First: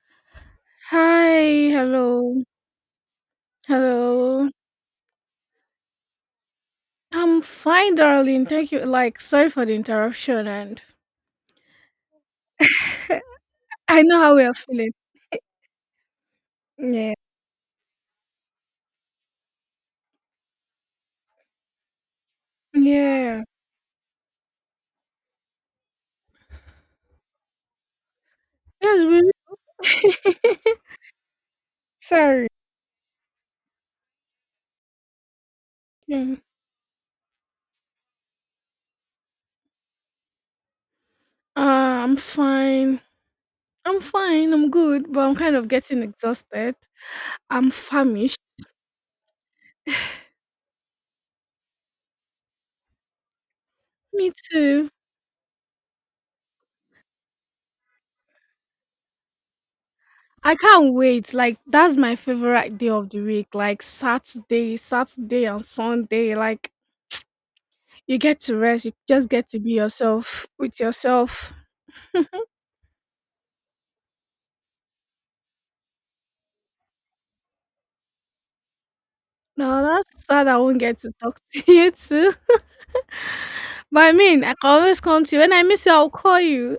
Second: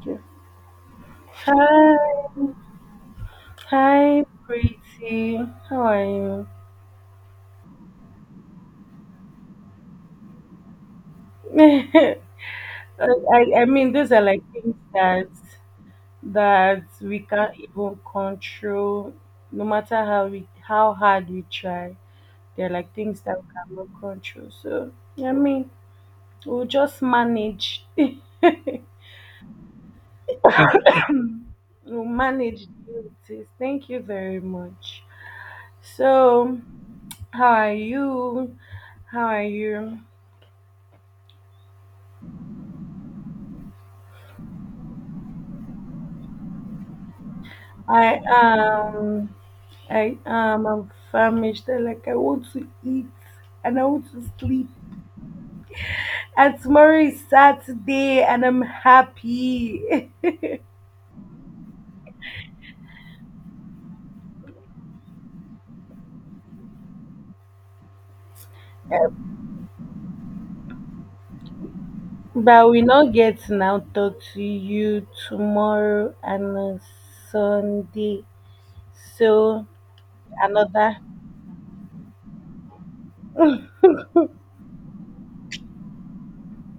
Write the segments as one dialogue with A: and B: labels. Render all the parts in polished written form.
A: Okay.
B: Hi, hello,
A: Hi, hi,
B: hello.
A: pretty. How are you?
B: I'm fine, darling. Thank you. Like, sorry for the interruption, and
A: I, I mean,
B: I
A: those
B: know
A: are
B: how
A: like
B: we are
A: things
B: feeling.
A: that
B: Yeah,
A: we can't even control, no matter how hard we try. They're like things that
B: yeah.
A: we cannot control. So I mean, we'll just manage.
B: Yes, we.
A: We'll
B: sorry.
A: manage this. Thank you very much.
B: Yeah.
A: So, how are you? How are you?
B: Uh, I'm fine. I'm fine. I'm good, but I'm kind of getting exhausted. I'm
A: I
B: famished.
A: am. I am. I'm famished. I want to eat and I want
B: Me
A: to sleep.
B: too.
A: And tomorrow is Saturday and I'm happy.
B: I can't wait. Like that's my favorite day of the week. Like Saturday and Sunday. Like you get to rest, you just get to be yourself with yourself.
A: But we not getting out talk to you tomorrow and on Sunday. So
B: No, that's sad I won't
A: another
B: get to talk to you too. But I mean, I can always come to you. When I miss you, I'll call you.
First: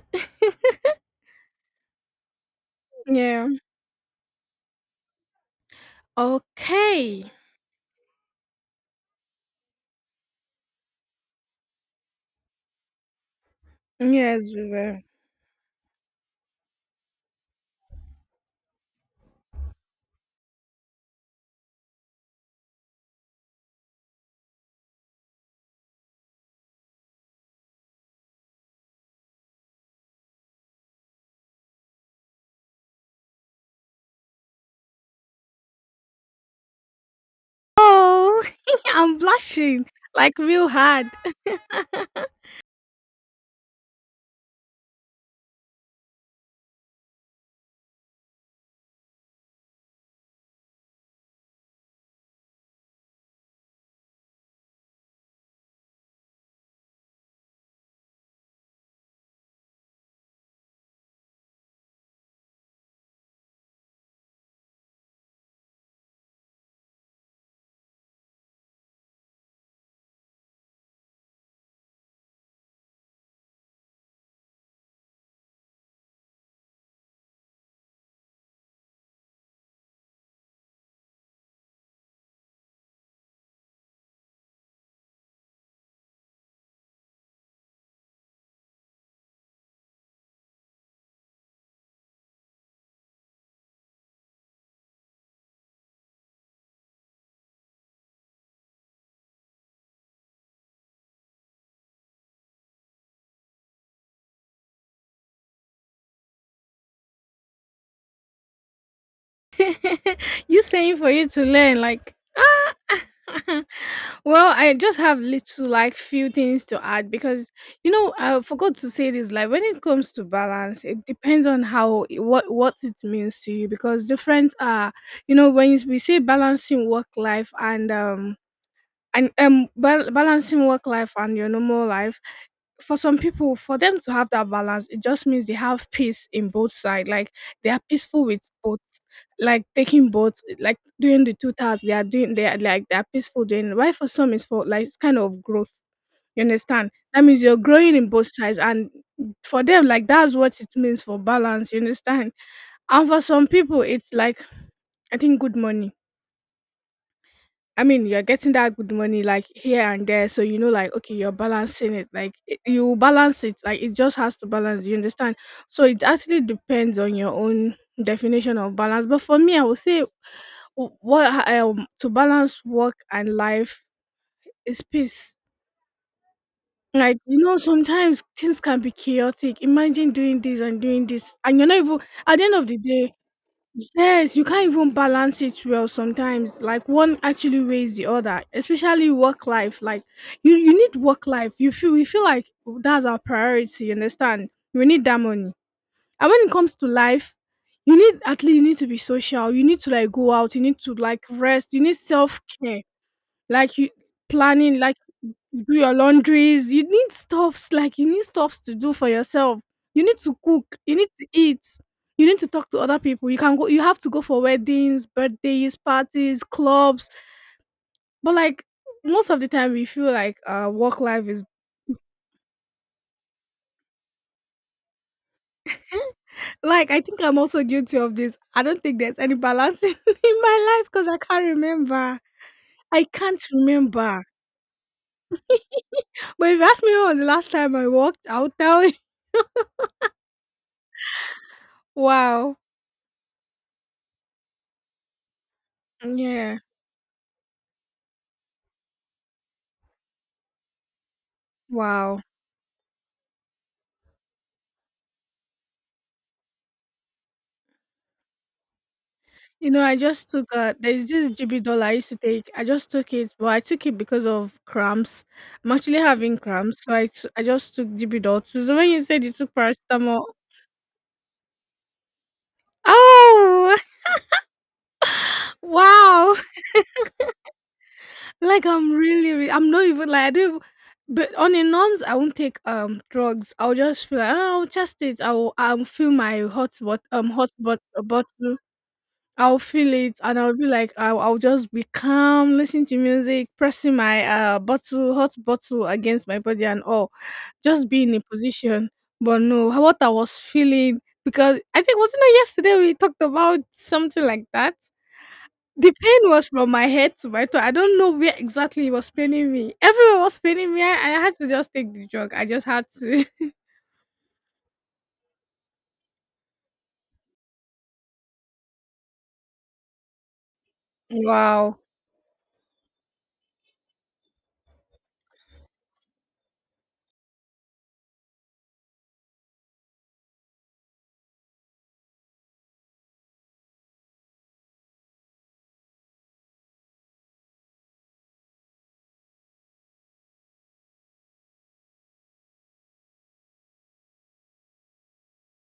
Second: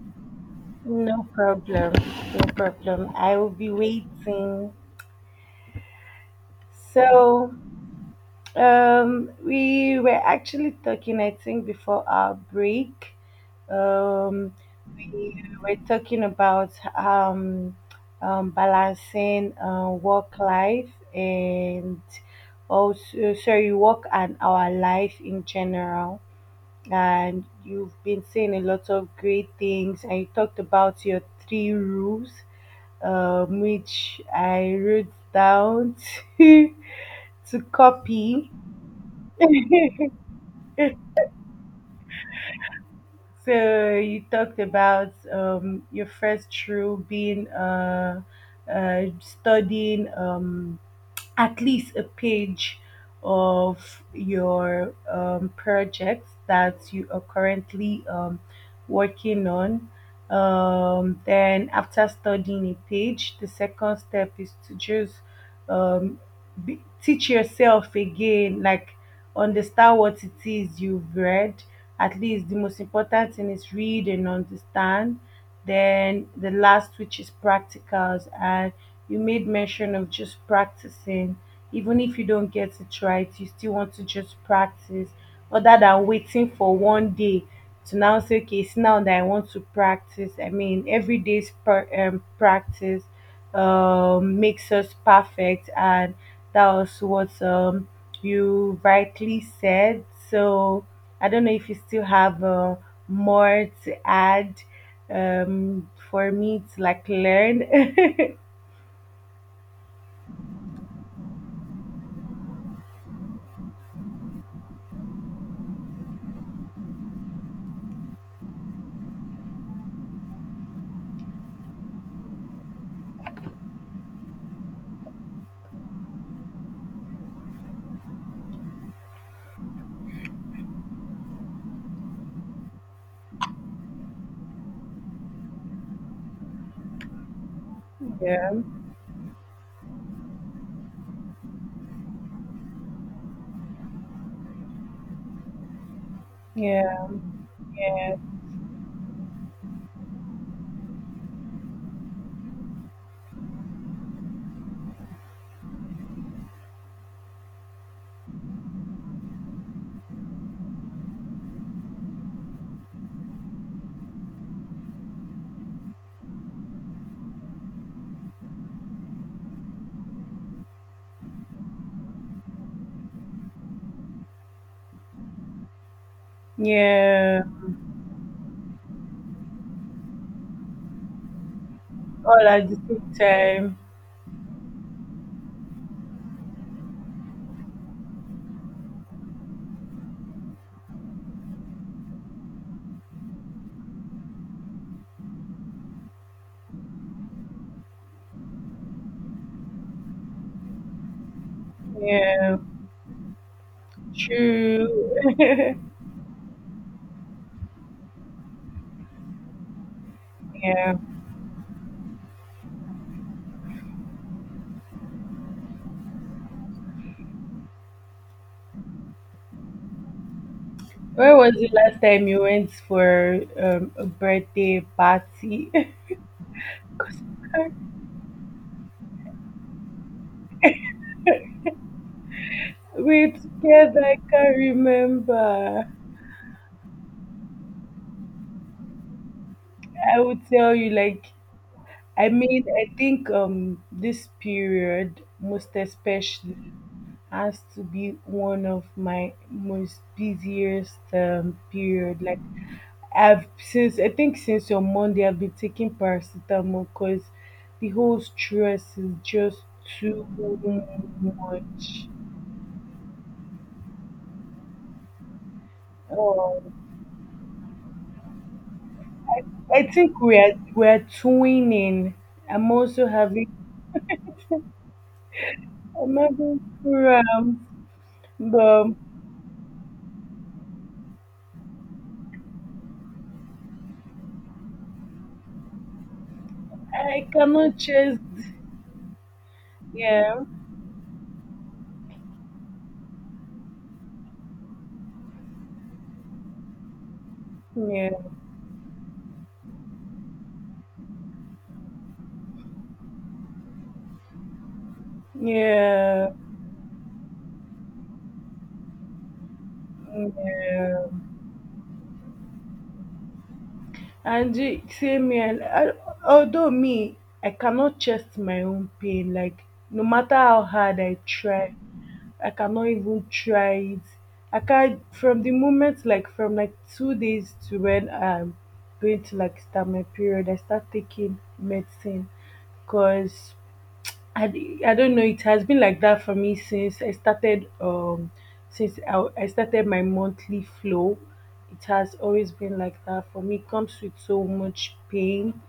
A: no problem. No problem. I
B: Yeah.
A: will be waiting.
B: Okay.
A: So, we were actually talking, I think, before our break. Um,
B: Yes, we will.
A: we were talking about um, balancing work life and also, sorry, work and our life in general. And you've been saying a lot of great things, and you talked about your three rules, which I wrote down to to
B: Oh,
A: copy.
B: I'm blushing like real hard.
A: So you talked about your first through being studying. At least a page of your project that you are currently working on. Then, after studying a page, the second step is to just um, teach yourself again, like understand what it is you've read. At least the most important thing is read and understand. Then the last, which is practicals, and you made mention of just practicing, even if you don't get it right, you still want to just practice, other than waiting for one day to now say, okay, it's now that I want to practice. I mean, every day's practice makes us perfect, and that was what you rightly said. So I don't know if you still have more to add for me to like learn.
B: you saying for you to learn, like well, I just have little, like, few things to add because you know I forgot to say this. Like when it comes to balance, it depends on how what it means to you because different are you know we say balancing work life and balancing work life and your normal life for some people, for them to have that balance, it just means they have peace in both sides. Like they are peaceful with
A: Yeah.
B: both, like taking both, like doing the two tasks. They are doing. They are like they are peaceful doing. Why for some is for like it's kind of growth. You understand?
A: Yeah,
B: That means you're growing in
A: yeah,
B: both sides, and for them, like that's what it means for balance. You understand? And for some people, it's like I think good money I mean, you're getting that good money like here and there, so you know, like okay, you're balancing it. Like it, you balance it, like it just has to balance. You understand? So it actually depends on your own definition of balance. But for me, I would say w- what to balance work and life is peace. Like you
A: yeah.
B: know, sometimes things can be chaotic. Imagine doing this, and you're not even at the
A: All
B: end of
A: at the
B: the day,
A: same time.
B: yes, you can't even balance it well sometimes. Like one actually weighs the other, especially work life. Like you need work life. You feel we feel like that's our priority, you understand? We need that money. And when it comes to life, you need at least you need to be social. You need to like go out, you need to like rest, you need self
A: Yeah,
B: care. Like you planning,
A: true.
B: like you do your laundries. You need stuffs like you need stuffs to do for yourself. You need to cook. You
A: Yeah.
B: need to eat. You need to talk to other people. You can go. You have to go for weddings, birthdays, parties, clubs. But like most of the time, we feel like work life
A: Where
B: is
A: was the last time you went for a birthday party?
B: like. I think
A: 'Cause
B: I'm
A: I
B: also
A: can't-
B: guilty of this. I don't think there's any balance in my life because I can't remember. I
A: We're
B: can't
A: together. I
B: remember.
A: can't remember.
B: But if you ask me when was the last time I worked, I'll tell you.
A: I would tell you, like, I
B: Wow.
A: mean, I think this period, most especially,
B: Yeah.
A: has to be one of my most busiest
B: Wow.
A: period. Like, I've since I think since on Monday I've been taking paracetamol because the whole stress is just
B: You know, I
A: too
B: just took there's this GB doll I
A: much.
B: used to take. I just took it, but I took it because of cramps. I'm actually having
A: Oh,
B: cramps, so I just took GB doll. So when you said you took
A: I think
B: paracetamol,
A: we are twinning. I'm also having
B: oh
A: I'm
B: wow!
A: having cramps,
B: Like
A: but
B: I'm really, I'm not even like I don't. Even, but on a norms, I won't take drugs. I'll just feel like oh, I'll just it. I'll feel my
A: I
B: hot
A: cannot
B: but
A: just
B: I'll feel it, and
A: yeah,
B: I'll be like, I'll just be calm, listening to music, pressing my bottle, hot bottle against my body, and all, just be
A: yeah,
B: in a position. But no, what I was feeling because I think wasn't it yesterday we talked about something like that. The pain
A: yeah,
B: was from my head to my toe. I don't know where exactly it was paining me. Everywhere was paining me. I,
A: yeah.
B: I had to just take the drug. I just had to.
A: And the same here. Although me, I cannot chest my own pain. Like, no matter how hard I try,
B: wow.
A: I cannot even try it. I can't From the moment, like from like 2 days to when I'm going to like start my period, I start taking medicine because I don't know. It has been like that for me since I started. Since I started my monthly flow, it has always been like that for me. It comes with so much pain.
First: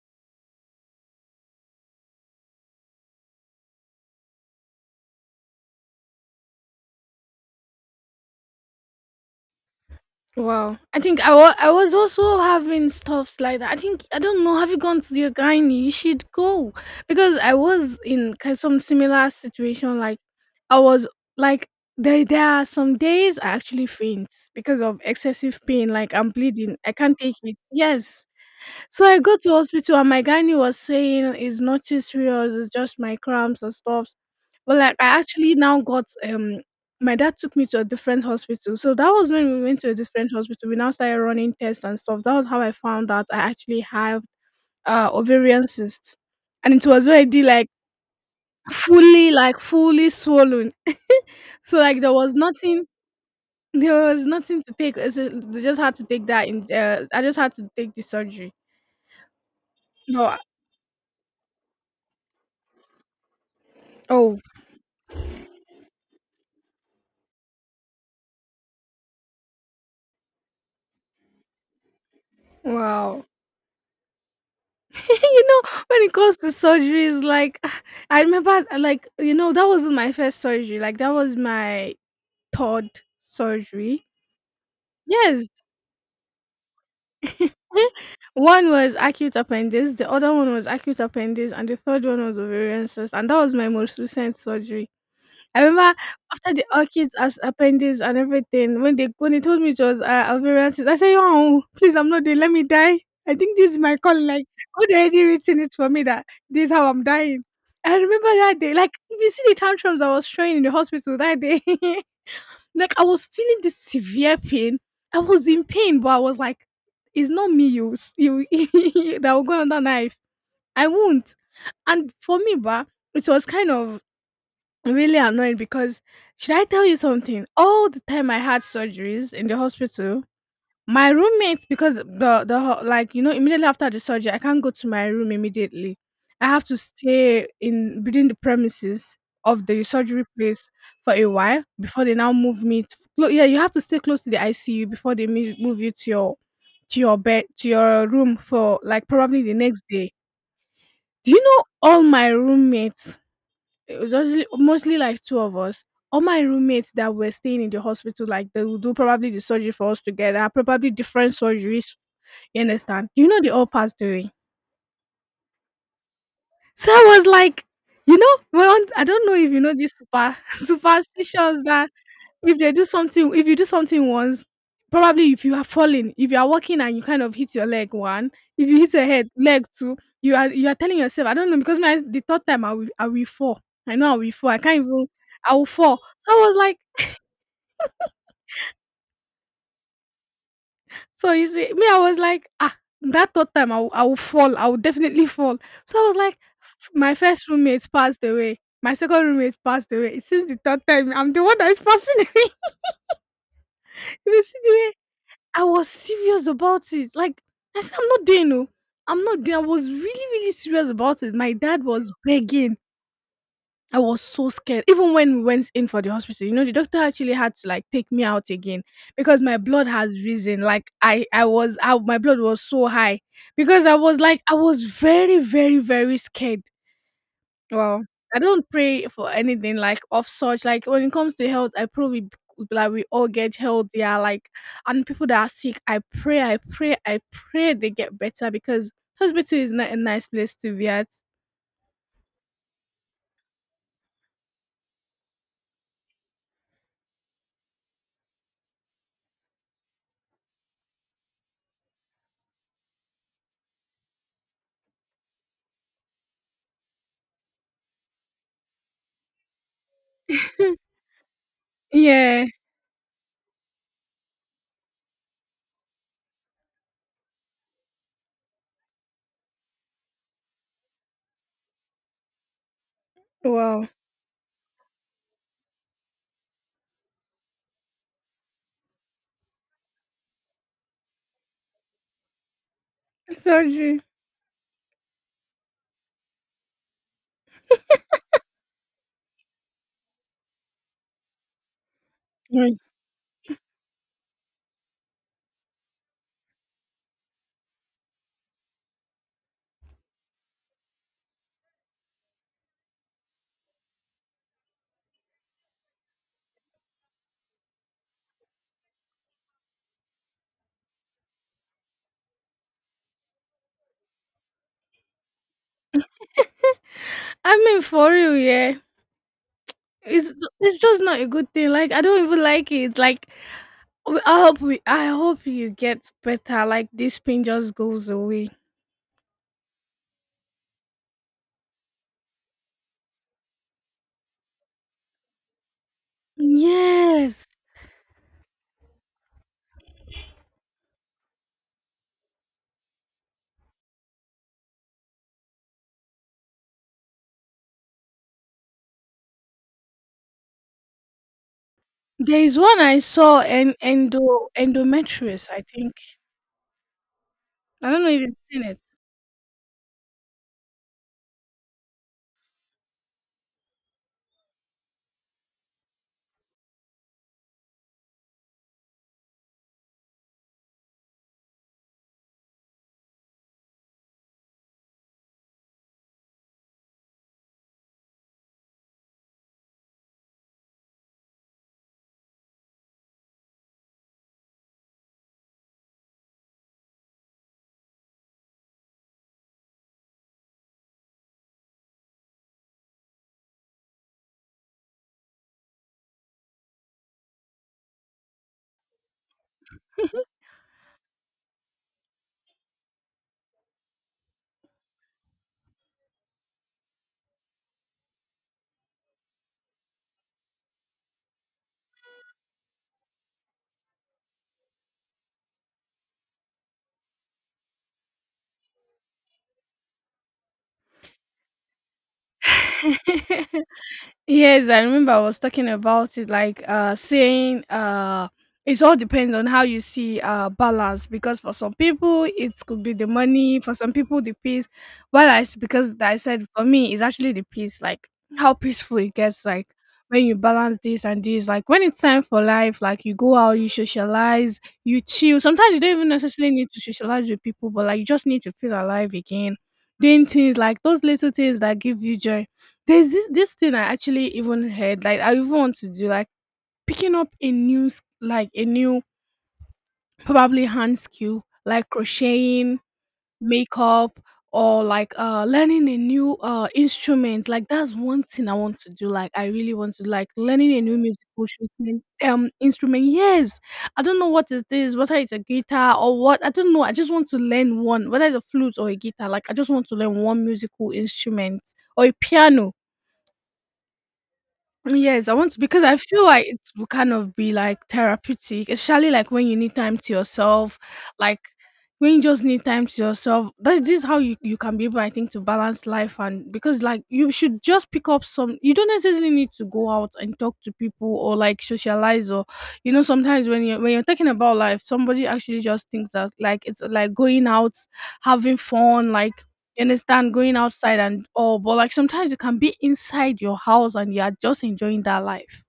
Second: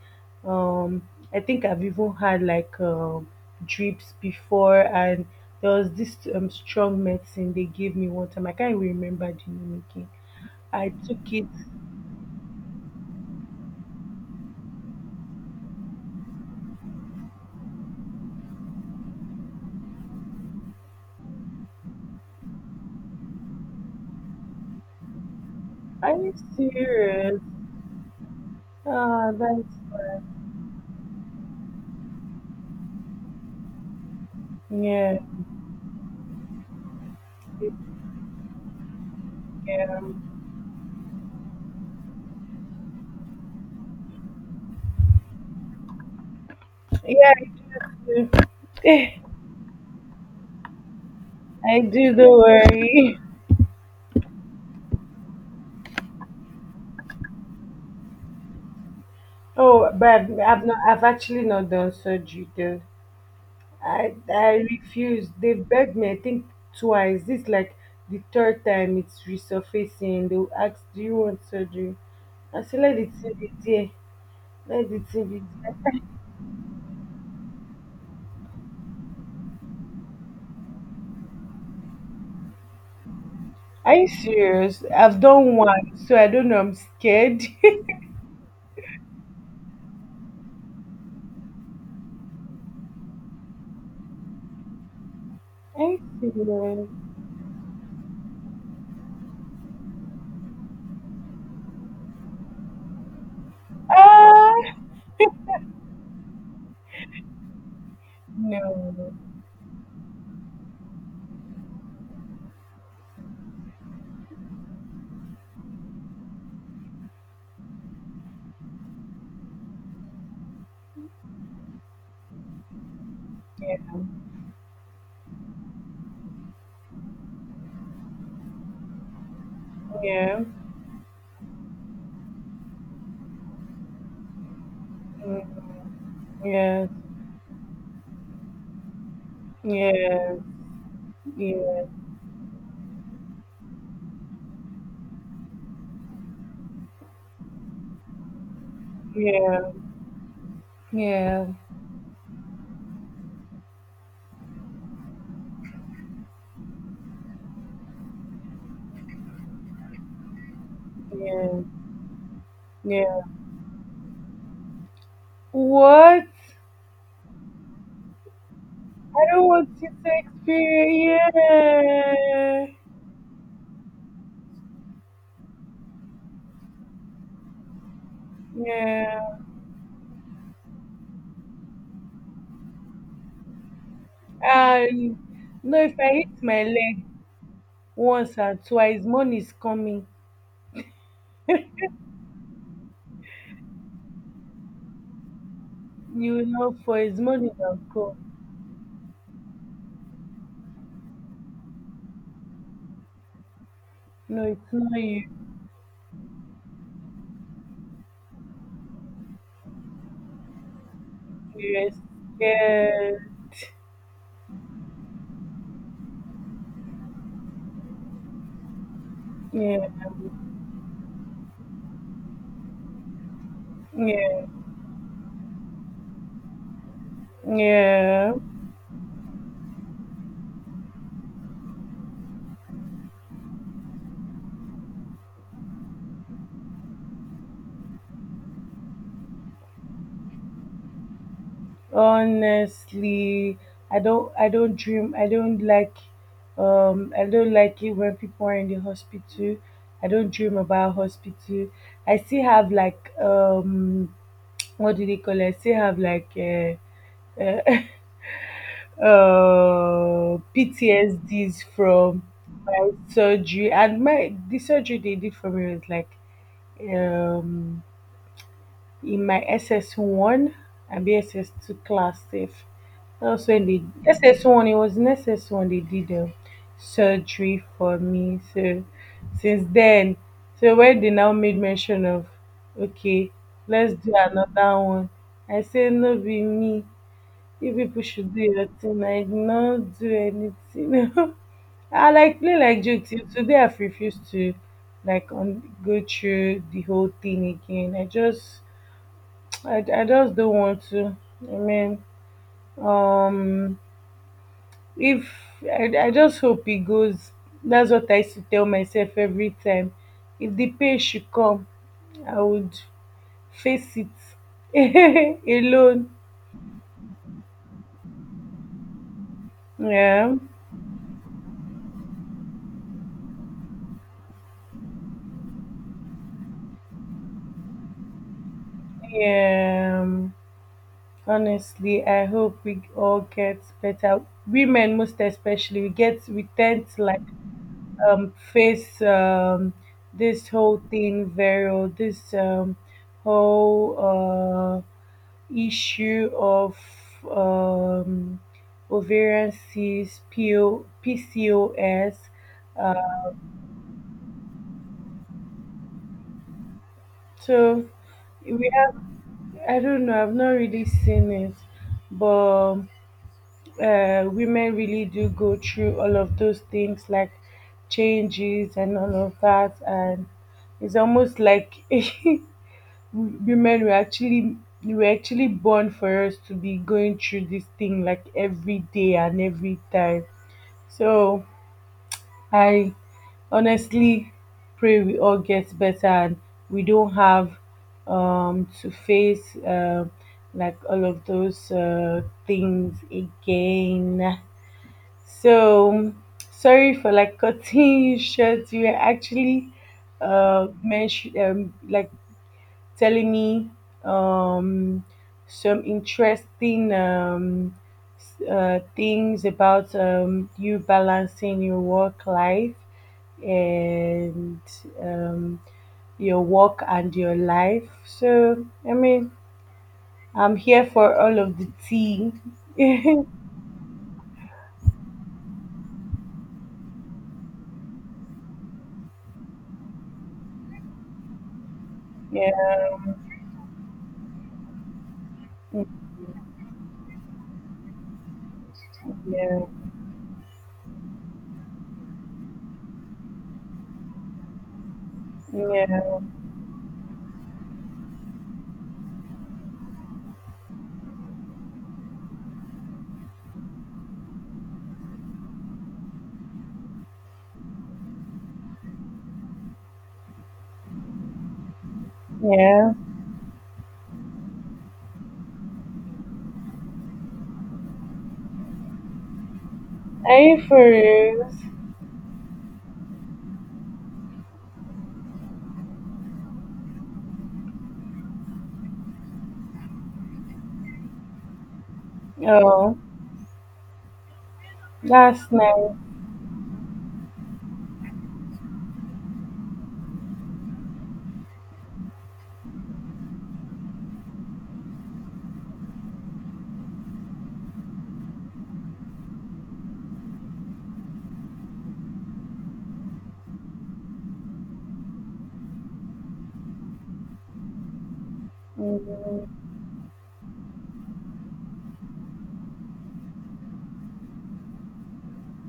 A: Um, I think I've even had like drips before, and there was this strong medicine they gave me one time. I can't even remember the name again.
B: Wow.
A: I
B: I think
A: took it.
B: I was also having stuffs like that. I think I don't know. Have you gone to your gynae? You should go because I was in some similar situation. Like I was like there are some days I actually faint because of excessive pain.
A: Are
B: Like I'm
A: you
B: bleeding. I can't take
A: serious?
B: it. Yes. So I
A: Ah,
B: go to
A: that's
B: hospital and my
A: bad.
B: gynae was saying it's nothing serious, it's just my cramps and stuff. But like I
A: Yeah.
B: actually now got my dad took me to a different hospital. So that was when we went to a
A: Yeah.
B: different hospital. We now started running tests and stuff. That was how I found out I actually have ovarian cysts. And it was
A: Yeah,
B: already
A: I do.
B: like fully swollen. So
A: I
B: like there
A: do.
B: was
A: Don't
B: nothing
A: worry.
B: there was nothing to take. So they just had to take that in I just had to take the surgery.
A: Oh, but
B: No I-
A: I've not. I've actually not done surgery though. I
B: oh
A: I refuse. They begged me. I think twice. This, like, the third time it's resurfacing. They will ask, "Do you want surgery?" I said, "Let the
B: wow.
A: thing be there. Let the thing be
B: you know,
A: there."
B: when it comes to surgeries, like I remember, like you know, that wasn't my first surgery. Like that was my third
A: Are
B: surgery.
A: you serious? I've
B: Yes,
A: done one, so I don't know. I'm scared.
B: one was acute appendix, the other one was acute appendix, and the third one was ovarian cyst, and that was my most recent surgery. I
A: Are
B: remember
A: you
B: after the
A: serious?
B: orchids as appendix and everything, when they told me it was ovarian cyst, I said, "Oh, please, I'm not there. Let me die. I think this is my call. Like,
A: Ah,
B: God already written it for me that this is how I'm dying." I remember that day, like
A: no.
B: if you see the tantrums I was showing in the hospital that day, like I was feeling this severe pain. I was in pain, but I was like, "It's not me, you that will go on that knife. I won't." And for me, bah, it was kind
A: Yeah.
B: of really annoying because should I tell you something? All the time I had surgeries in the hospital,
A: Yeah.
B: my roommate because like you know immediately after the surgery I can't go to my room
A: Mm,
B: immediately. I have to
A: yeah.
B: stay in within the premises of the surgery
A: Yeah,
B: place for a while
A: yeah,
B: before they now move me. Yeah, you have to stay close to the ICU before they move you to your bed to your room for like probably the
A: yeah,
B: next day. Do you
A: yeah,
B: know all my roommates it was mostly like 2 of us. All my roommates that were staying in the hospital, like they will do probably the surgery for us together, probably different
A: yeah,
B: surgeries. You understand?
A: yeah.
B: You know, they all passed away.
A: What? I
B: So I was like, you know, well, I don't know
A: don't
B: if you
A: want
B: know
A: you
B: these super
A: to
B: superstitions that if they
A: experience.
B: do something, if you do something once, probably if you are falling, if you are walking and you kind of hit your leg one,
A: Yeah,
B: if you hit your head,
A: yeah.
B: leg two, you are telling yourself, I don't know, because my the third time I will fall. I know I will fall. I can't even
A: And
B: I will
A: no,
B: fall.
A: if I
B: So
A: hit
B: I was
A: my
B: like,
A: leg once or twice, money is coming.
B: so you see, me, I was like, ah, that third time I will fall. I will definitely fall. So I was like,
A: You know, for
B: my
A: his
B: first
A: money will
B: roommate passed
A: come.
B: away. My second roommate passed away. It seems the third time I'm the one that is passing away. You
A: No,
B: see the
A: it's
B: way
A: not you.
B: I was serious about it. Like I said, I'm not doing no. I'm not doing. I was really, really serious about it. My dad
A: Yes.
B: was begging.
A: Yeah,
B: I was so scared. Even when we went in for the hospital, you know, the doctor actually had to like take me out again because my blood
A: yeah,
B: has risen. Like my blood was so high because I was like,
A: yeah,
B: I was very, very, very scared. Well,
A: yeah.
B: I don't pray for anything like of such. Like when it comes to health, I probably like we all get healthier. Like and people that are sick, I pray they get better because hospital is not a nice place to be at.
A: Honestly, I don't I don't dream I don't like I don't like it when people are in the hospital. I don't dream about hospital. I still have like what do they call it? I still have like PTSDs from
B: yeah.
A: my surgery, and my the surgery they did for me was like um in my SS1 and be SS2 class safe. That's when they
B: Wow.
A: SS1, it was in SS1 they did surgery for me. So since then, so when they now made mention of, okay, let's
B: Surgery.
A: do another one. I say no be me. You people should do your thing. I did not do anything. I like play
B: Like,
A: like joke till today. I've refused to go through the whole thing again. I just don't want to. I mean, um, if I just hope it goes. That's what I used to tell myself every time. If the pain should come, I would face it alone.
B: I mean, for real, yeah. It's
A: Yeah,
B: it's just not a good thing. Like I don't even like it. Like I hope we, I hope you get better. Like this pain just goes away.
A: yeah. Honestly, I hope we all get better. Women, most especially, we tend to like
B: Yes.
A: face this whole thing viral, this whole issue of um, ovarian cysts, POPCOS.
B: There is one I
A: Uh,
B: saw and endometriosis, I think.
A: so
B: I don't know if you've
A: we
B: seen
A: have, I don't know, I've not really seen it, but women really do go through all of those things like changes and all of that. And it's almost like women were actually born for us to be going through this thing like every day and every time. So I honestly pray we all get better and we don't have to face like all of those things again. So, sorry for like cutting you short. You were actually mention like telling me um, some interesting things about you balancing your work life and um, your work and your life. So, I mean, I'm here for all of the tea. Yeah,
B: it. Yes, I remember I was talking about it, like saying it all depends on how you see balance because for some people it could be the money, for some people the peace. Because I said for me it's actually the peace, like how peaceful it gets,
A: yeah,
B: like when you balance this and this, like when it's time for life, like you go out, you socialize, you chill. Sometimes you don't even
A: yeah,
B: necessarily need to socialize with people, but like you just need to feel alive again. Doing things like those little things that give you joy, there's this thing I actually even heard, like I even want to do, like picking up a like a new probably hand skill, like crocheting,
A: yeah.
B: makeup, or like learning a new instrument. Like that's one thing I want to do. Like I really want to like
A: Are you
B: learning
A: for
B: a new musical
A: real?
B: instrument instrument. Yes. I don't know what it is, whether it's a guitar or what. I don't know. I just want to learn one, whether it's a flute or a guitar, like I just want to learn one musical instrument or a piano.
A: Oh,
B: Yes, I
A: that's
B: want to because
A: nice.
B: I feel like it will kind of be like therapeutic, especially like when you need time to yourself, like when you just need time to yourself. That this is how you can be able, I think, to balance life. And because like you should just pick up some, you don't necessarily need to go out and talk to people or like socialize, or sometimes when you're talking about life, somebody actually just thinks that like it's like going out, having fun, like
A: Mm,
B: you understand? Going outside and all, but like sometimes you can be inside your house and you are just enjoying that life.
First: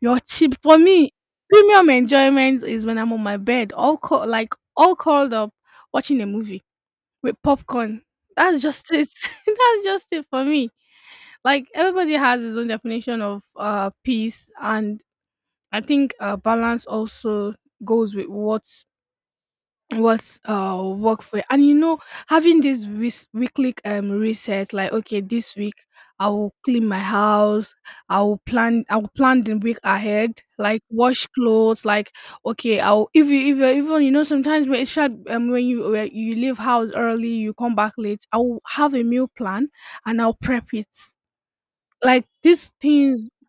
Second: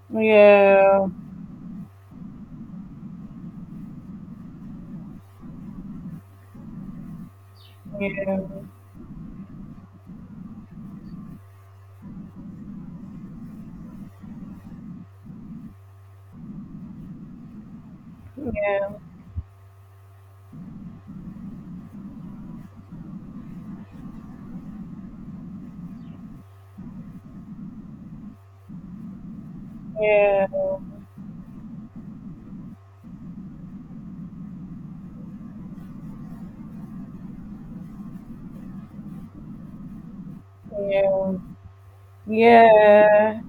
B: Your cheap for
A: yeah,
B: me, premium enjoyment is when I'm on my bed, all like all curled up, watching a movie with popcorn.
A: yeah,
B: That's just it. That's just it for me. Like everybody has his own definition of peace, and I think balance also goes with what
A: yeah.
B: what's work for you. And you know, having this weekly reset, like okay, this week I will clean my house, I will plan the week ahead,
A: Yeah,
B: like wash clothes, like okay, I'll, if you even, you know, sometimes when it's short, when you leave house early, you come back late, I'll have a meal plan and I'll prep it,
A: yeah,
B: like these things.
A: yeah.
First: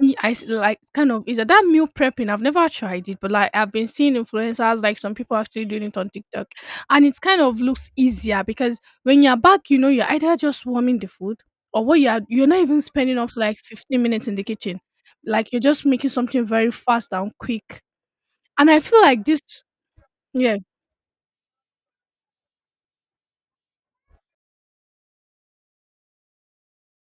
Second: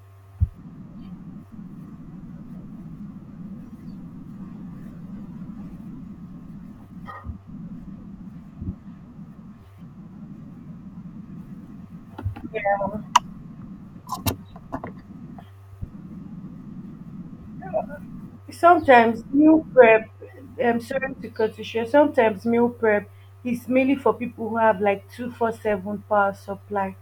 B: Ye I s Like, kind of, is that, that meal prepping? I've never tried it, but, like, I've been seeing influencers, like, some people actually doing it on TikTok, and it's kind of looks easier because when you're back, you know, you're either just warming the food or what you are you're not even spending up to, like, 15 minutes in the kitchen. Like, you're just making something very fast and quick, and I feel
A: Sometimes
B: like this.
A: meal prep,
B: Yeah,
A: I'm sorry to cut you short. Sometimes meal prep is mainly for people who have like 24/7 power supply.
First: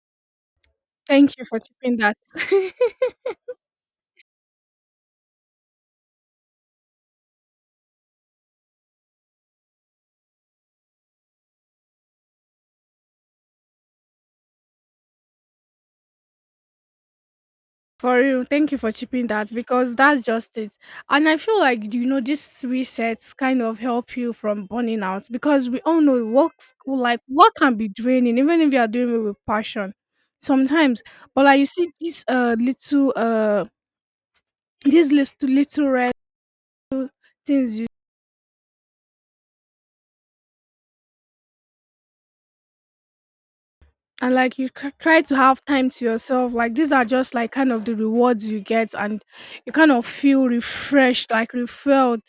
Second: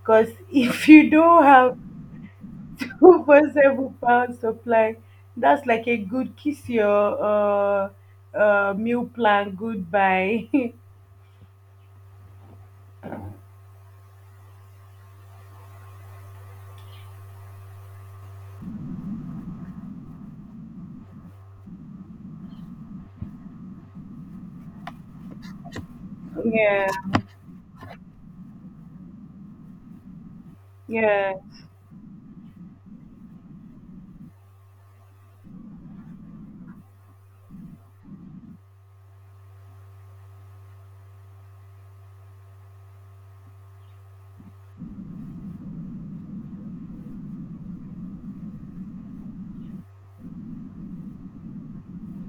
A: Because if you
B: thank you
A: don't
B: for
A: have
B: tipping that.
A: 24/7 power supply, that's like a good kiss your uh, meal plan goodbye.
B: For real, thank you for chipping that because that's just it. And I feel like, you know, these resets kind of help you from burning out, because we all know work,
A: Yeah,
B: like work can be draining even if you are doing it with passion sometimes.
A: yeah,
B: But like you see these little these little little red things you, and like you try to have time to yourself. Like these are just like kind of the rewards you get, and you kind of feel refreshed, like refilled.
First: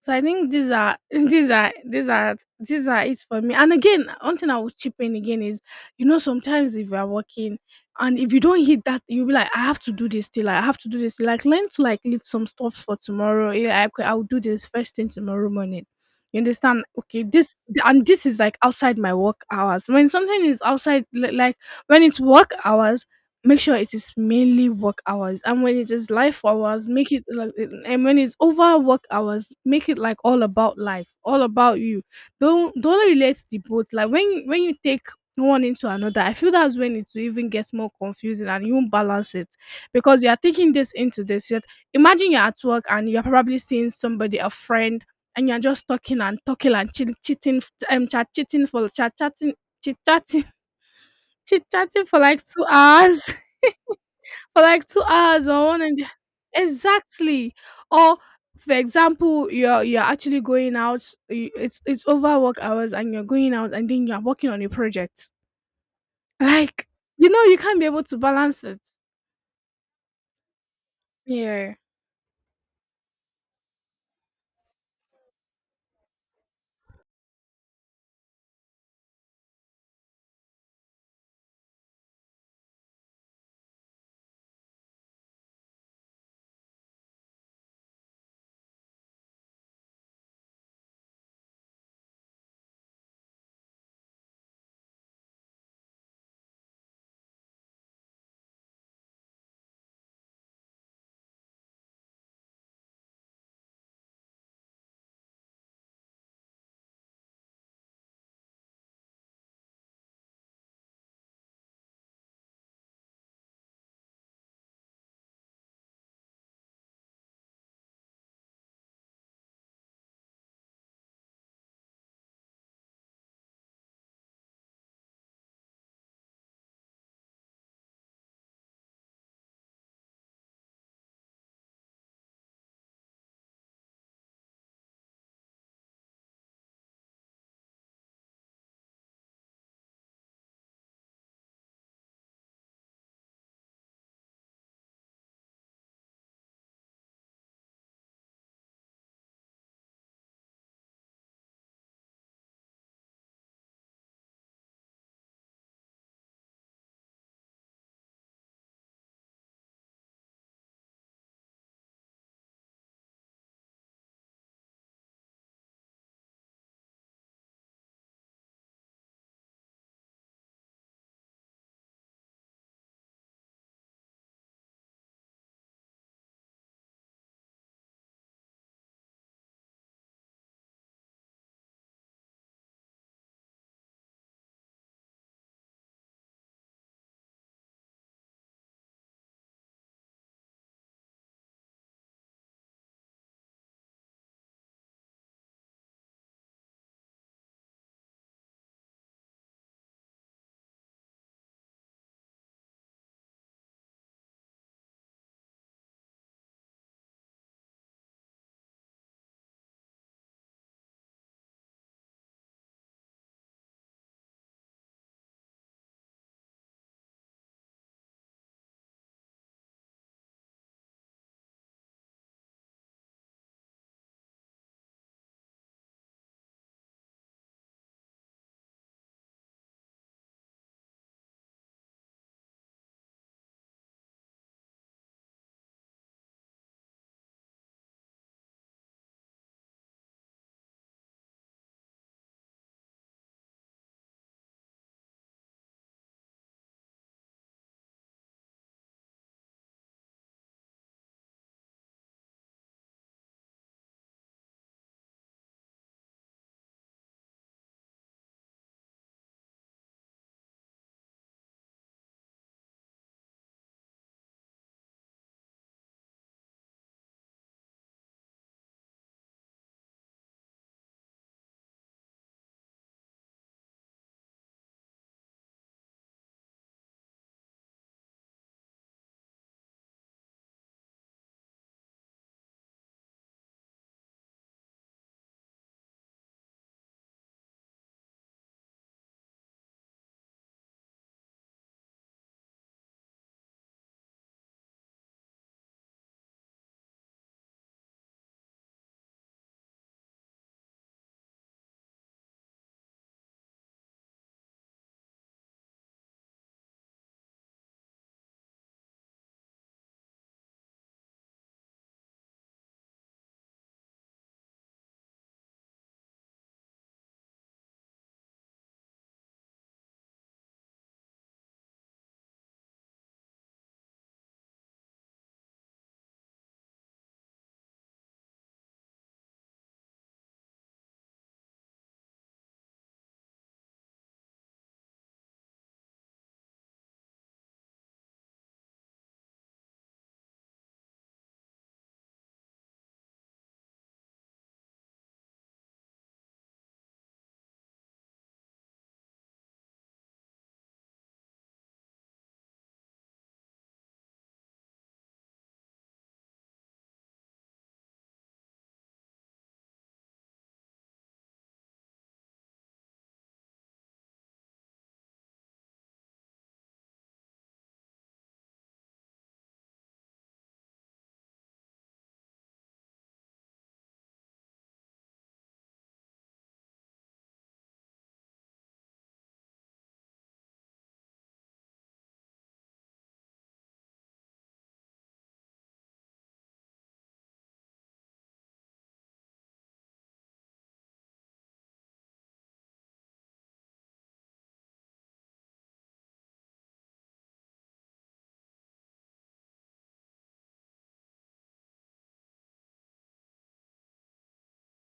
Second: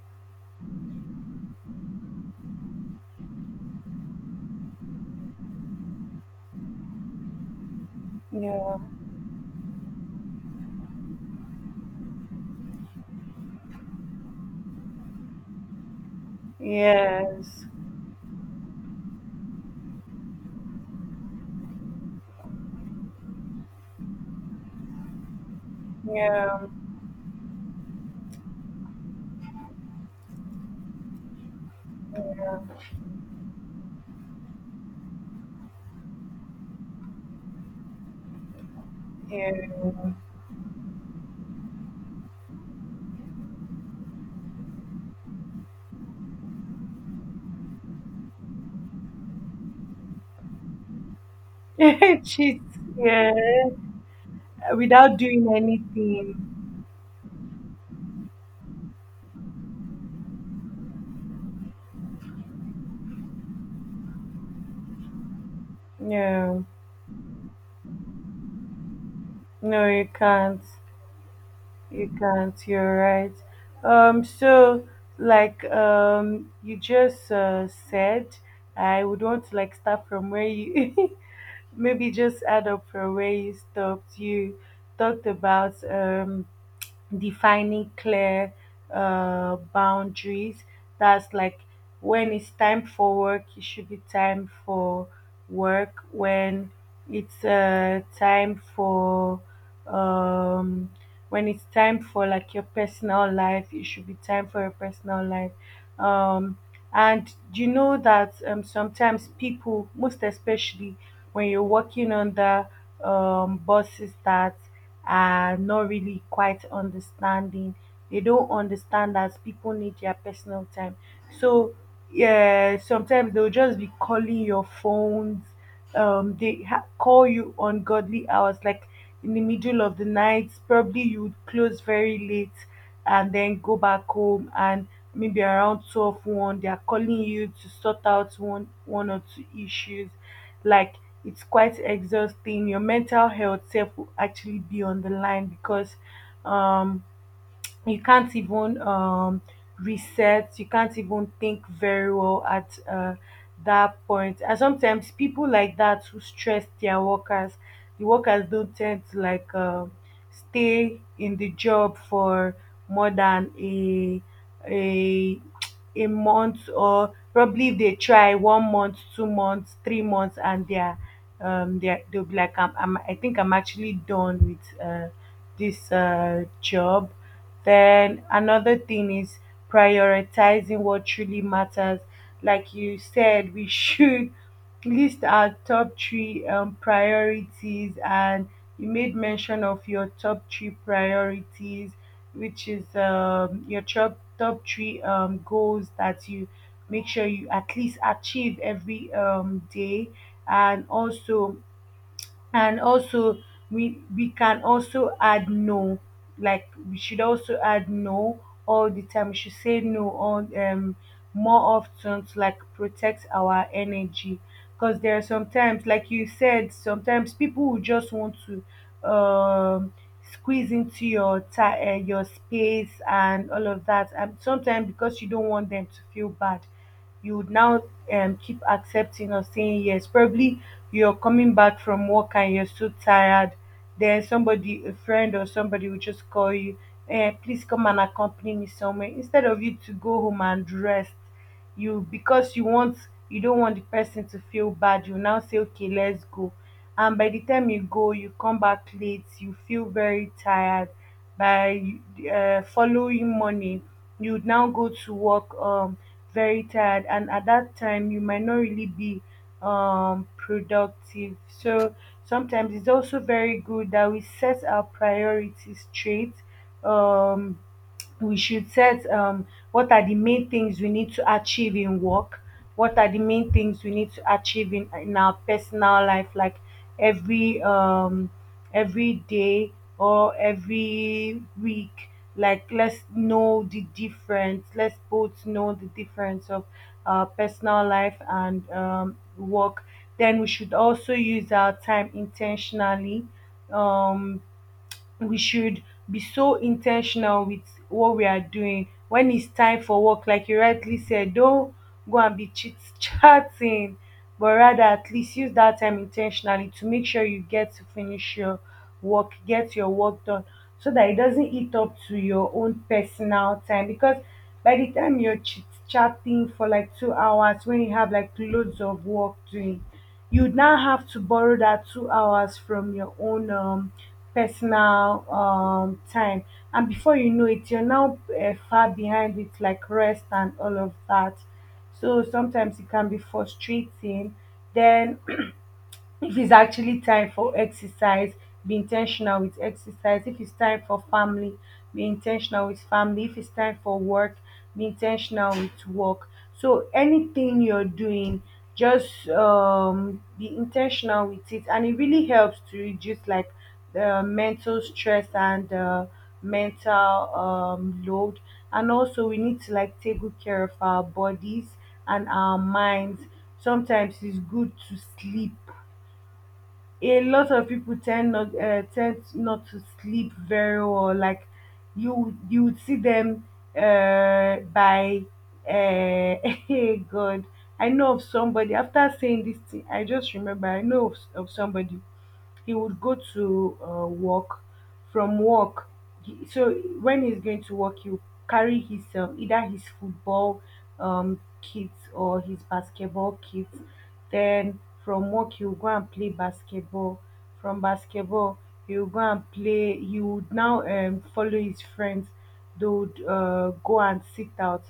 B: So I think these are these are it for me. And again, one thing I would chip in again is, you know, sometimes if you are working and if you don't
A: yeah,
B: hit that, you'll be like, I have to do this still. I have to do this. Like learn to like leave some stuff for tomorrow. Yeah, I'll do this first thing tomorrow morning. You understand? Okay, this,
A: yes,
B: and this is like outside my work hours. When something is outside, like when it's work hours, make sure it is mainly work hours, and when it is life
A: yeah,
B: hours, make it like, and when it's over work hours, make it like all about life, all about you. Don't relate the both. Like when you take one into another, I feel that's when it will even get more confusing and you won't balance it
A: yeah.
B: because you are taking this into this. Yet imagine you're at work and you're probably seeing somebody, a friend, and you're just talking and talking and chit cheating, chat cheating for chat chatting, chit chatting, chit chatting for like
A: Cheat,
B: two
A: yeah,
B: hours for like two
A: without
B: hours
A: doing
B: or one, and
A: anything.
B: exactly. Or for example, you're actually going out, it's over work hours and you're going out and then you're working on a project,
A: No,
B: like, you know, you can't be able to balance it.
A: no, you can't.
B: Yeah.
A: You can't. You're right. So, like, you just said I would want to like start from where you maybe just add up from where you stopped. You talked about defining clear boundaries. That's like, when it's time for work, it should be time for work. When it's time for um, when it's time for like your personal life, it should be time for your personal life. Um, and you know that sometimes people, most especially when you're working under bosses that are not really quite understanding. They don't understand that people need their personal time. So yeah, sometimes they'll just be calling your phones. They call you on godly hours, like in the middle of the night. Probably you would close very late and then go back home, and maybe around 12, 1 they are calling you to sort out one or two issues, like, it's quite exhausting. Your mental health self will actually be on the line, because um you can't even reset you can't even think very well at that point. And sometimes people like that who stress their workers, the workers don't tend to like stay in the job for more than a a month, or probably if they try 1 month, 2 months, 3 months, and they're they'll be like, I think I'm actually done with this job. Then another thing is prioritizing what truly matters. Like you said, we should list our top three priorities, and you made mention of your top three priorities, which is your top three goals that you make sure you at least achieve every day. And also, and also we can also add no, like, we should also add no all the time, we should say no on more often, to like protect our energy, because there are sometimes, like you said, sometimes people who just want to squeeze into your your space and all of that. And sometimes, because you don't want them to feel bad, you would now keep accepting or saying yes. Probably you're coming back from work and you're so tired, then somebody, a friend or somebody, will just call you, eh, please come and accompany me somewhere. Instead of you to go home and rest, you because you want you don't want the person to feel bad, you now say, okay, let's go. And by the time you go, you come back late, you feel very tired by following morning you would now go to work very tired, and at that time you might not really be productive. So sometimes it's also very good that we set our priorities straight. um, we should set what are the main things we need to achieve in work, what are the main things we need to achieve in our personal life, like every um every day or every week. Like, let's know the difference, let's both know the difference of personal life and work. Then we should also use our time intentionally. um we should be so intentional with what we are doing. When it's time for work, like you rightly said, don't go and be chit chatting, but rather at least use that time intentionally to make sure you get to finish your work, get your work done, so that it doesn't eat up to your own personal time. Because by the time you're chit chatting for like 2 hours when you have like loads of work doing, you'd now have to borrow that 2 hours from your own personal time. And before you know it, you're now far behind with like rest and all of that. So sometimes it can be frustrating. Then if it's actually time for exercise, be intentional with exercise. If it's time for family, be intentional with family. If it's time for work, be intentional with work. So anything you're doing, just be intentional with it, and it really helps to reduce like the mental stress and mental load. And also we need to like take good care of our bodies and our minds. Sometimes it's good to sleep. A lot of people tend not to sleep very well. Like, you would see them by uh, hey God. I know of somebody. After saying this thing, I just remember I know of somebody. He would go to work. From work, he- so when he's going to work he'll carry his either his football kits or his basketball kits. Then from work he'll go and play basketball. From basketball he'll go and play he would now follow his friends. They would go and sit out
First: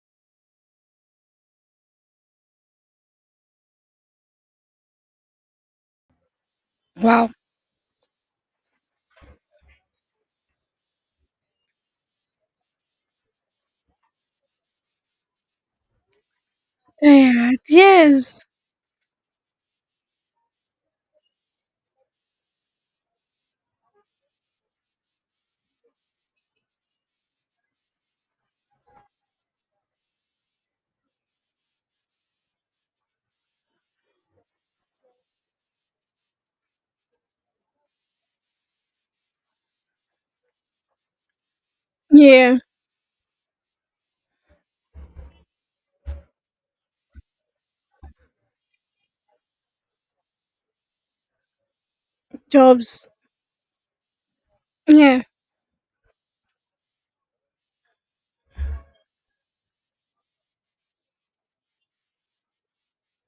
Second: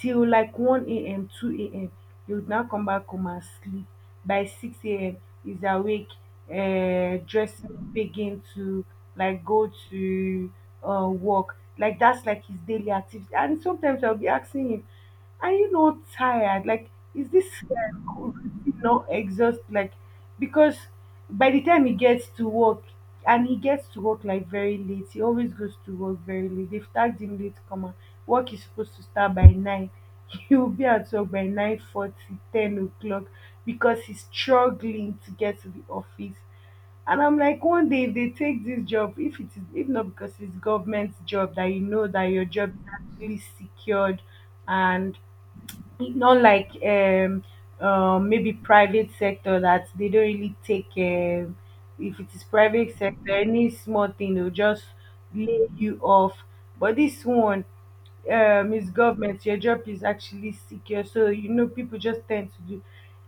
A: till like 1 a.m., 2 a.m. He would now come back home and sleep. By 6 a.m. he's awake,
B: Wow.
A: dressing, begin to like go to work. Like that's like his daily activity. And sometimes I'll be asking him, are you not tired? Like, is this
B: Yeah.
A: guy
B: Yes.
A: not exhausted? Like, because by the time he gets to work, and he gets to work like very late, he always goes to work very late. They've tagged him late, come on. Work is supposed to start by nine. He will be at work by 9:40, 10 o'clock, because he's struggling to get to the office. And I'm like, one day if they take this job, if it is, if not because it's government job, that you know that your
B: Yeah.
A: job is actually secured. And not like maybe private sector, that they don't really take if it is private
B: Jobs.
A: sector, any small thing they'll just
B: Yeah.
A: lay you off. But this one is government, your job is actually secure, so you know people just tend to do.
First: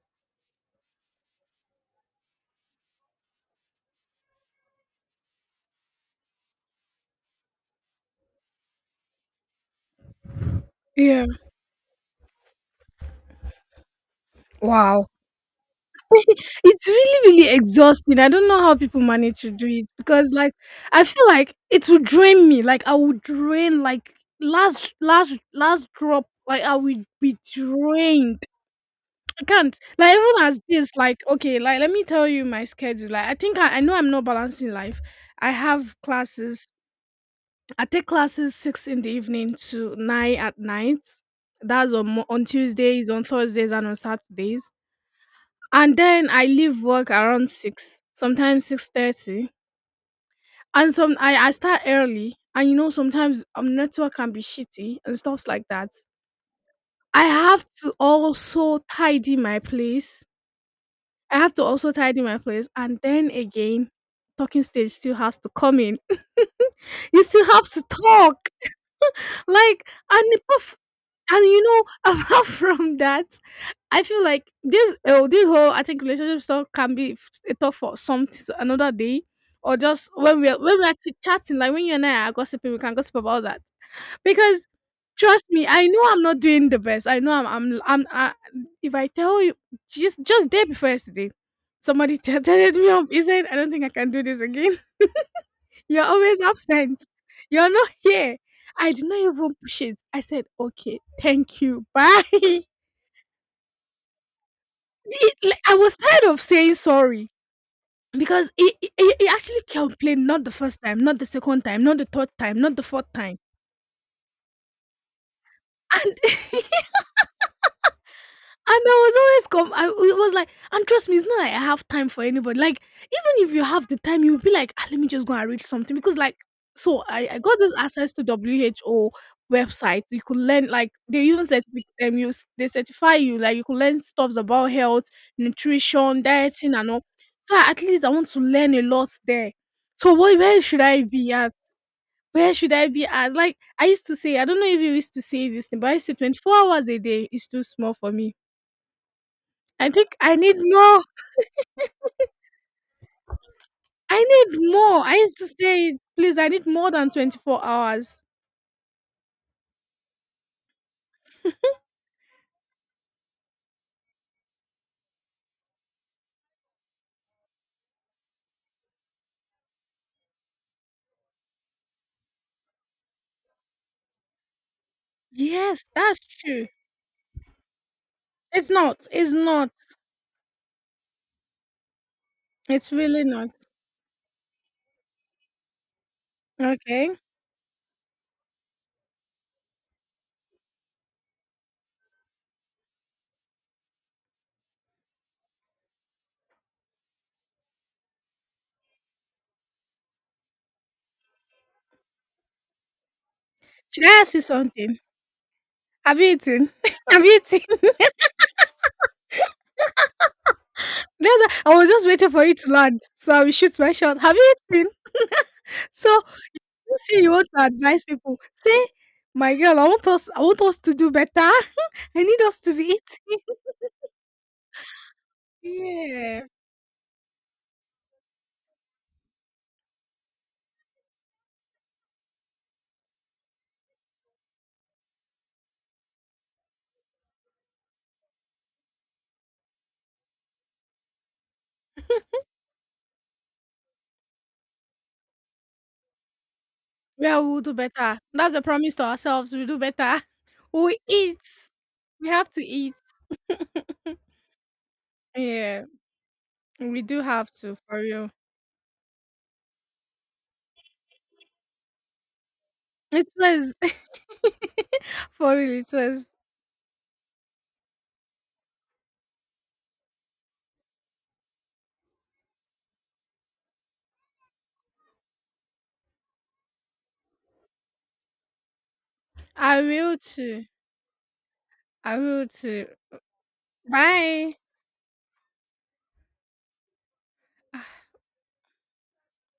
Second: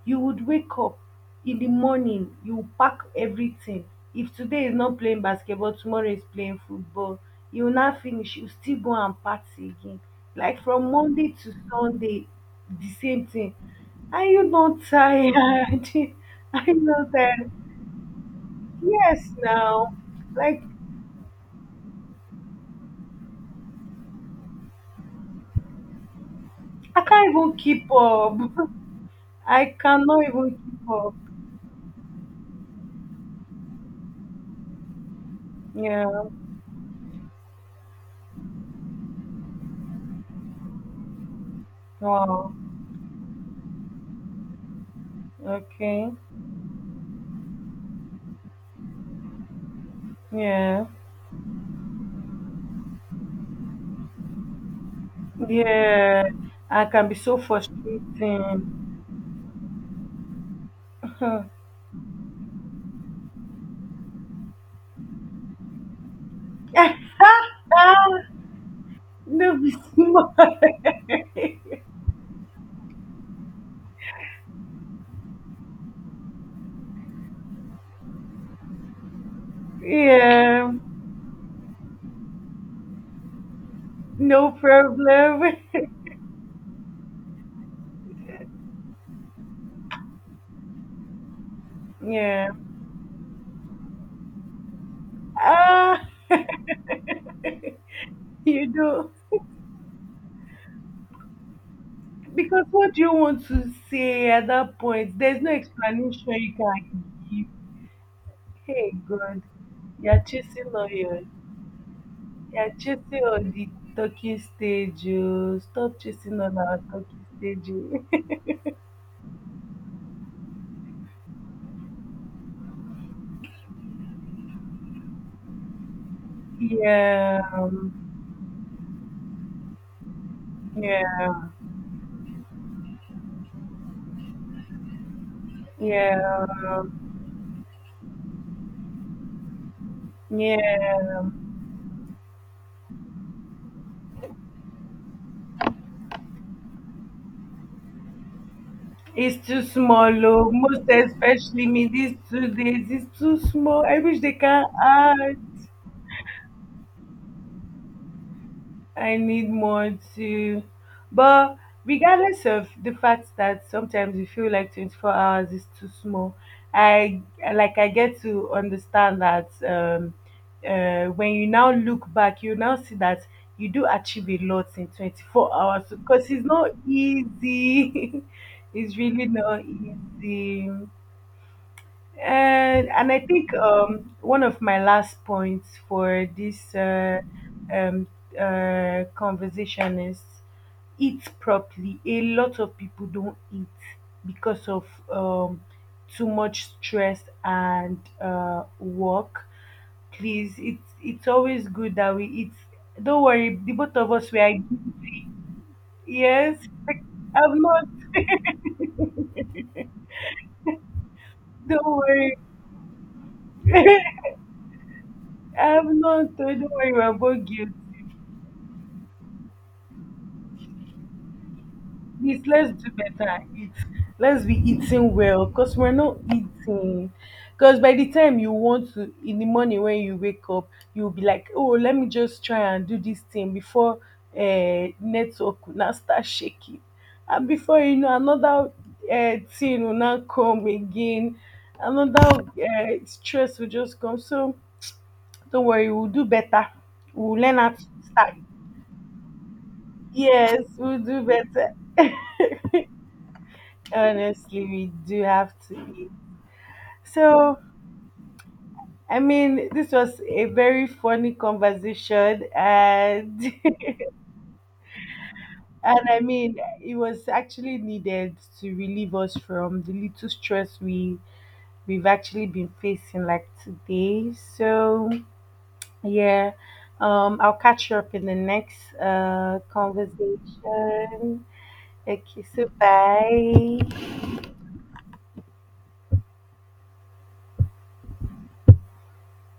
A: You would wake up in the morning, you pack everything. If today is not playing basketball, tomorrow is playing football. You will not finish, you still go and party again, like from
B: Yeah.
A: Monday to Sunday, the same thing. Are you not
B: Wow.
A: tired? Are you
B: It's
A: not
B: really,
A: tired?
B: really exhausting. I don't know how people
A: Yes,
B: manage to do it
A: now.
B: because, like,
A: Like,
B: I feel like it will drain me. Like, I will drain, like, last, last, last drop. Like, I
A: I
B: will
A: can't
B: be
A: even keep up.
B: drained. I
A: I
B: can't. Like,
A: cannot
B: even
A: even
B: as
A: keep
B: this,
A: up.
B: like, okay, like, let me tell you my schedule. Like, I think I know I'm not balancing life. I have
A: Yeah.
B: classes. I take classes 6 in the evening to 9 at night. That's on on
A: Wow.
B: Tuesdays, on Thursdays, and on Saturdays, and
A: Okay.
B: then I leave work around 6, sometimes 6:30,
A: Yeah.
B: and some I start early, and you know sometimes network can be shitty and stuffs like that.
A: Yeah. I can be
B: I
A: so
B: have to also
A: frustrating.
B: tidy my place. I
A: Ah,
B: have to also tidy my place, and then again, talking stage still has to come in. You still have to talk,
A: no, be
B: like,
A: smart.
B: and you know, apart from that, I feel like this, oh, this whole, I think, relationship stuff can be a talk for some another day, or just
A: Yeah.
B: when we're actually chatting, like when you and I are gossiping, we can gossip about that.
A: No
B: Because trust
A: problem.
B: me, I know I'm not doing the best. I know if I tell you, just day before yesterday, somebody
A: Yeah.
B: chatted me up. He said, I don't think I can do this again. You're
A: Ah,
B: always absent. You're not here.
A: you
B: I did
A: do.
B: not even push it. I said, okay, thank you. Bye.
A: Because what do you want to say at that point?
B: It,
A: There's no
B: like, I was tired
A: explanation
B: of
A: you
B: saying
A: can
B: sorry
A: give.
B: because
A: Hey
B: he
A: God,
B: actually
A: you're
B: complained not the
A: chasing
B: first time, not the
A: lawyers.
B: second time, not the third time,
A: You're
B: not the fourth
A: chasing
B: time.
A: all the talking stage, oh. Stop
B: And
A: chasing all our talking stage, oh.
B: And I was always com I it was like, and trust me, it's not like I have time for anybody. Like, even if you have the time, you'll be like, "Ah, let me just go and read something," because like, so I got
A: Yeah,
B: this access to WHO website. You could learn, like, they
A: yeah,
B: even certifi you s they certify you, like you could learn stuffs about health, nutrition,
A: yeah,
B: dieting and all. At least I want to learn a lot there. So what, where should
A: yeah.
B: I be at? Where should I be at? Like, I used to say, I don't know if you used to say this thing, but I used to say 24 hours a day is too small for me.
A: It's too
B: I think
A: small,
B: I
A: oh.
B: need
A: Most
B: more.
A: especially me these 2 days. It's too small. I wish
B: I
A: they
B: need
A: can
B: more. I
A: add.
B: used to say, please, I need more than 24 hours.
A: I need more to, but regardless of the fact that sometimes you feel like 24 hours is too small, I I get to understand that when you now look back, you now see that you do achieve a lot in 24 hours,
B: Yes, that's
A: because it's
B: true.
A: not easy.
B: It's
A: It's
B: not.
A: really
B: It's
A: not
B: not.
A: easy. And
B: It's
A: I
B: really not.
A: think one of my last points for this
B: Okay.
A: um, conversation is eat properly. A lot of people don't eat because of too much stress and work. Please, it's always good that we eat. Don't worry, the both
B: Should
A: of
B: I
A: us
B: ask
A: we
B: you
A: are
B: something? Have you
A: yes.
B: eaten?
A: Like,
B: Have you eaten?
A: I'm not.
B: That's why I
A: Don't
B: was just waiting
A: worry.
B: for you to land. So I will shoot my shot. Have you eaten?
A: I'm
B: So
A: not. Don't worry.
B: you
A: We're
B: say you
A: both
B: want to
A: guilty.
B: advise people. Say, my girl, I want us to do better. I need
A: Please,
B: us
A: let's
B: to be
A: do
B: eating.
A: better. Eat. Let's be eating well because we're not
B: Yeah.
A: eating. Because by the time you want to, in the morning when you wake up, you'll be like, oh, let me just try and do this thing before network will now start shaking. And before you know, another thing will now come again. Another stress will just come. So don't worry, we'll do better.
B: Yeah,
A: We'll learn
B: we'll
A: how
B: do
A: to
B: better.
A: start.
B: That's a promise to ourselves. We'll do better.
A: Yes,
B: We
A: we'll do
B: eat.
A: better.
B: We have to eat.
A: Honestly, we do have to
B: Yeah,
A: eat.
B: we do have
A: So,
B: to for real.
A: I mean, this was a very funny conversation,
B: It
A: and
B: was for real. It
A: and I
B: was.
A: mean, it was actually needed to relieve us from the little stress we've actually been facing like today. So, yeah, I'll catch you up in the next
B: I will too.
A: conversation.
B: I
A: Okay,
B: will
A: so
B: too.
A: bye.
B: Bye.